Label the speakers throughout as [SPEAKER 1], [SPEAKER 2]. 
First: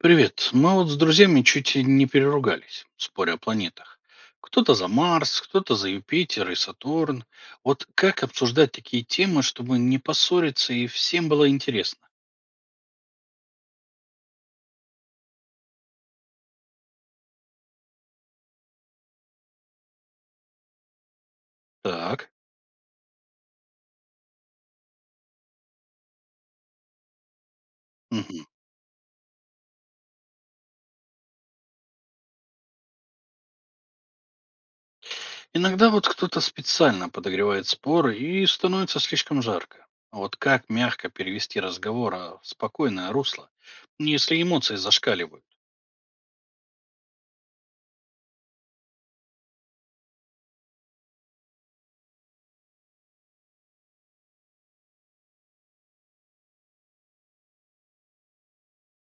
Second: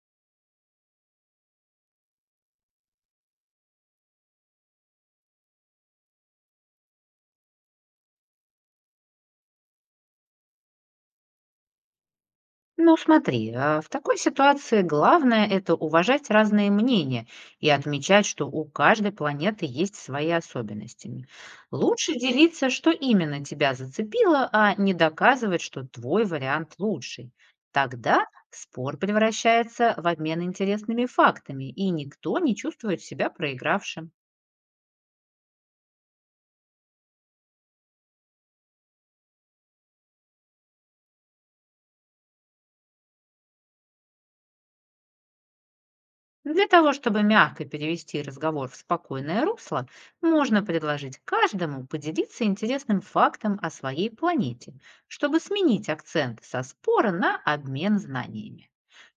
[SPEAKER 1] Привет. Мы вот с друзьями чуть и не переругались, споря о планетах. Кто-то за Марс, кто-то за Юпитер и Сатурн. Вот как обсуждать такие темы, чтобы не поссориться и всем было интересно?
[SPEAKER 2] Ну, смотри, в такой ситуации главное это уважать разные мнения и отмечать, что у каждой планеты есть свои особенности. Лучше
[SPEAKER 1] Так.
[SPEAKER 2] делиться, что именно тебя зацепило, а не доказывать, что твой вариант лучший. Тогда
[SPEAKER 1] Мгм.
[SPEAKER 2] спор превращается в обмен интересными фактами, и никто не чувствует себя проигравшим.
[SPEAKER 1] Иногда вот кто-то специально подогревает споры и становится слишком жарко. А вот как мягко перевести разговор, в спокойное русло, если эмоции зашкаливают?
[SPEAKER 2] Ну, для того, чтобы мягко перевести разговор в спокойное русло, можно предложить каждому поделиться интересным фактом о своей планете, чтобы сменить акцент со спора на обмен знаниями.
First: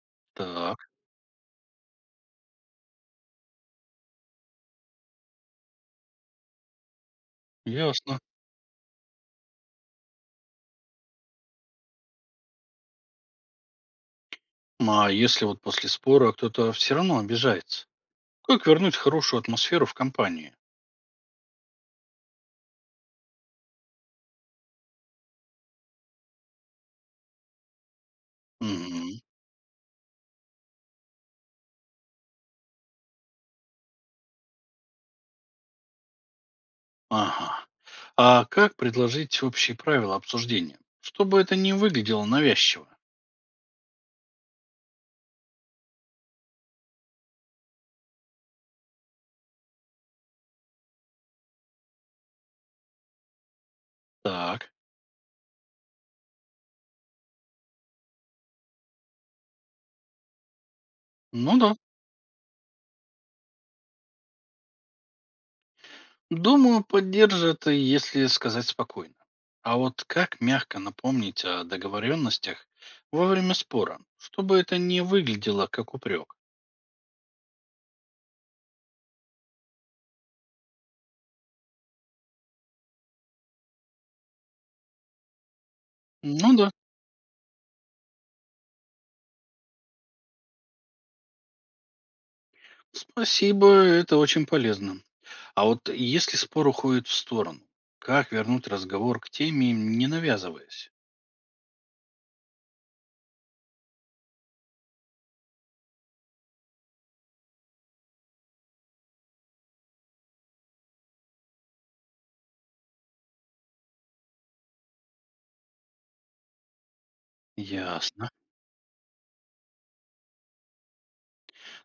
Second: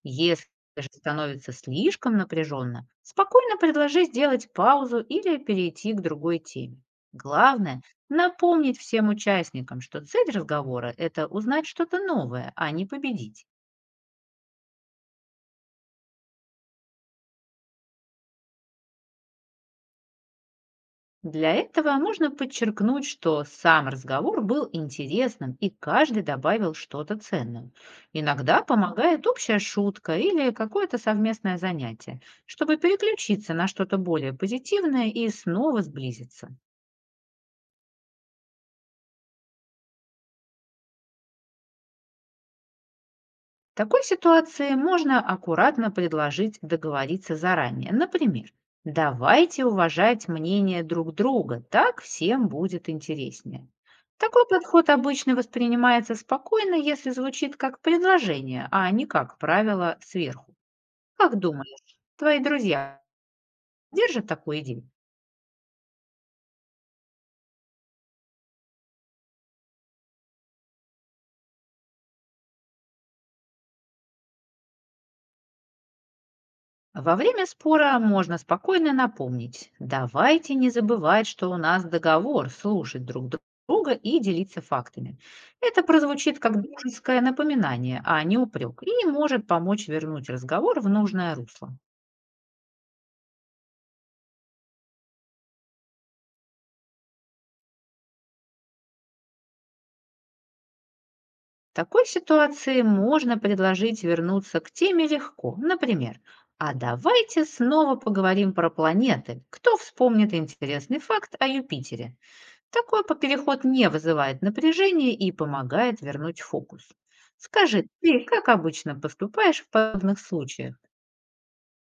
[SPEAKER 2] Если
[SPEAKER 1] Так,
[SPEAKER 2] же становится слишком напряженно, спокойно предложи сделать паузу или перейти к другой теме. Главное–
[SPEAKER 1] ясно.
[SPEAKER 2] напомнить всем участникам, что цель разговора– это узнать что-то новое, а не победить.
[SPEAKER 1] Ну, а если вот после спора кто-то все равно обижается? Как вернуть хорошую атмосферу в компании?
[SPEAKER 2] Для этого можно подчеркнуть, что сам разговор был интересным и каждый добавил что-то ценное. Иногда
[SPEAKER 1] Мгм.
[SPEAKER 2] помогает общая шутка или какое-то совместное занятие, чтобы переключиться на что-то более позитивное и снова сблизиться.
[SPEAKER 1] Ага. А как предложить общие правила обсуждения, чтобы это не выглядело навязчиво?
[SPEAKER 2] В такой ситуации можно аккуратно предложить договориться заранее. Например, давайте уважать мнение друг друга, так всем будет интереснее. Такой
[SPEAKER 1] Так.
[SPEAKER 2] подход обычно воспринимается спокойно, если звучит как предложение, а не как правило сверху. Как
[SPEAKER 1] Ну да.
[SPEAKER 2] думаешь, твои друзья держат такую идею?
[SPEAKER 1] Думаю, поддержит, и если сказать спокойно. А вот как мягко напомнить о договоренностях во время спора, чтобы это не выглядело как упрек?
[SPEAKER 2] Во время спора можно спокойно напомнить, давайте не забывать, что у нас договор слушать друг друга и делиться фактами. Это прозвучит
[SPEAKER 1] Ну
[SPEAKER 2] как
[SPEAKER 1] да.
[SPEAKER 2] дружеское напоминание, а не упрек, и может помочь вернуть разговор в нужное русло.
[SPEAKER 1] Спасибо, это очень полезно. А вот если спор уходит в сторону, как вернуть разговор к теме, не навязываясь?
[SPEAKER 2] В такой ситуации можно предложить вернуться к теме легко. Например, а давайте снова поговорим про планеты. Кто вспомнит интересный факт о Юпитере? Переход не вызывает напряжения и помогает вернуть фокус. Скажи, ты
[SPEAKER 1] Ясно.
[SPEAKER 2] как обычно поступаешь в подобных случаях?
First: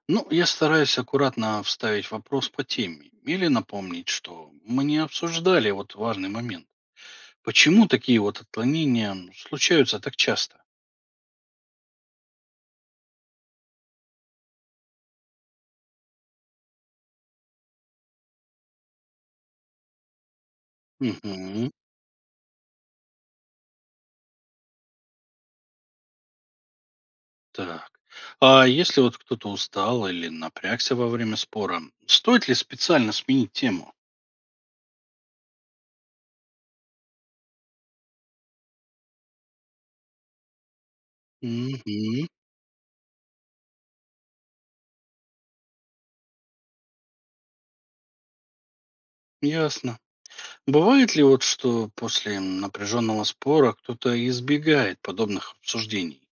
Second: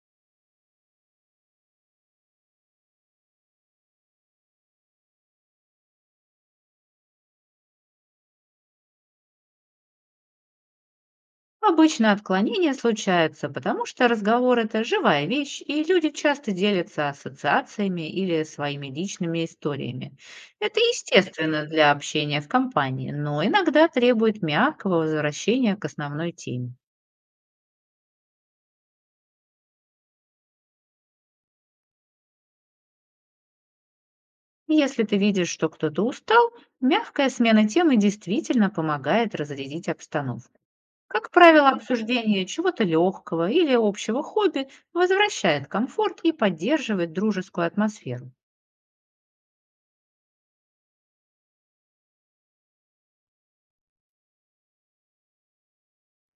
[SPEAKER 1] Ну, я стараюсь аккуратно вставить вопрос по теме или напомнить, что мы не обсуждали вот важный момент. Почему такие вот отклонения случаются так часто?
[SPEAKER 2] Обычно отклонения случаются, потому что разговор– это живая вещь, и люди часто делятся ассоциациями или своими личными историями. Это естественно
[SPEAKER 1] Мгм.
[SPEAKER 2] для общения в компании, но иногда требует мягкого возвращения к основной теме.
[SPEAKER 1] Так. А если вот кто-то устал или напрягся во время спора, стоит ли специально сменить тему?
[SPEAKER 2] Если ты видишь, что кто-то устал, мягкая смена темы действительно помогает разрядить обстановку. Как правило,
[SPEAKER 1] Мгм.
[SPEAKER 2] обсуждение чего-то легкого или общего хобби возвращает комфорт и поддерживает дружескую атмосферу.
[SPEAKER 1] Ясно. Бывает ли вот, что после напряженного спора кто-то избегает подобных обсуждений?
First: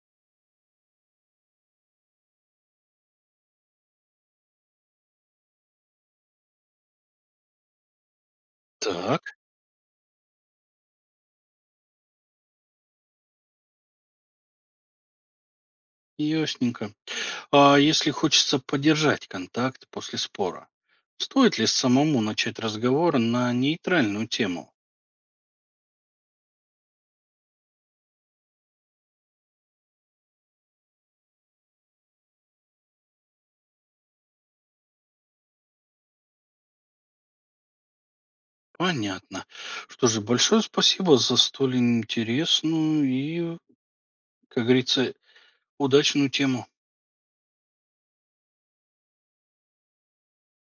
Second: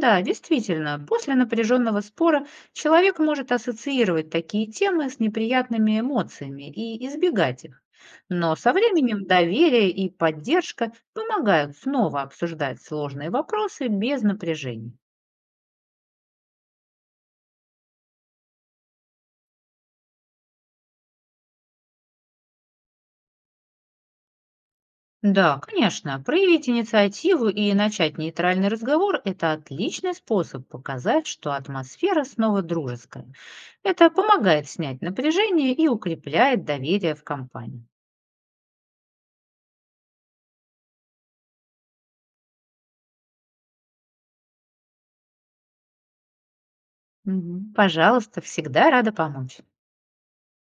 [SPEAKER 2] Да, действительно, после напряженного спора человек может ассоциировать такие темы с неприятными эмоциями и избегать их. Но со
[SPEAKER 1] Так,
[SPEAKER 2] временем доверие и поддержка помогают снова обсуждать сложные вопросы без напряжения.
[SPEAKER 1] ясненько. А если хочется поддержать контакт после спора, стоит ли самому начать разговор на нейтральную тему?
[SPEAKER 2] Да, конечно. Проявить инициативу и начать нейтральный разговор– это отличный способ показать, что атмосфера снова дружеская. Это помогает снять напряжение и укрепляет доверие в компании.
[SPEAKER 1] Понятно. Что же, большое спасибо за столь интересную и, как говорится, удачную тему.
[SPEAKER 2] Мгм. Пожалуйста, всегда рада помочь.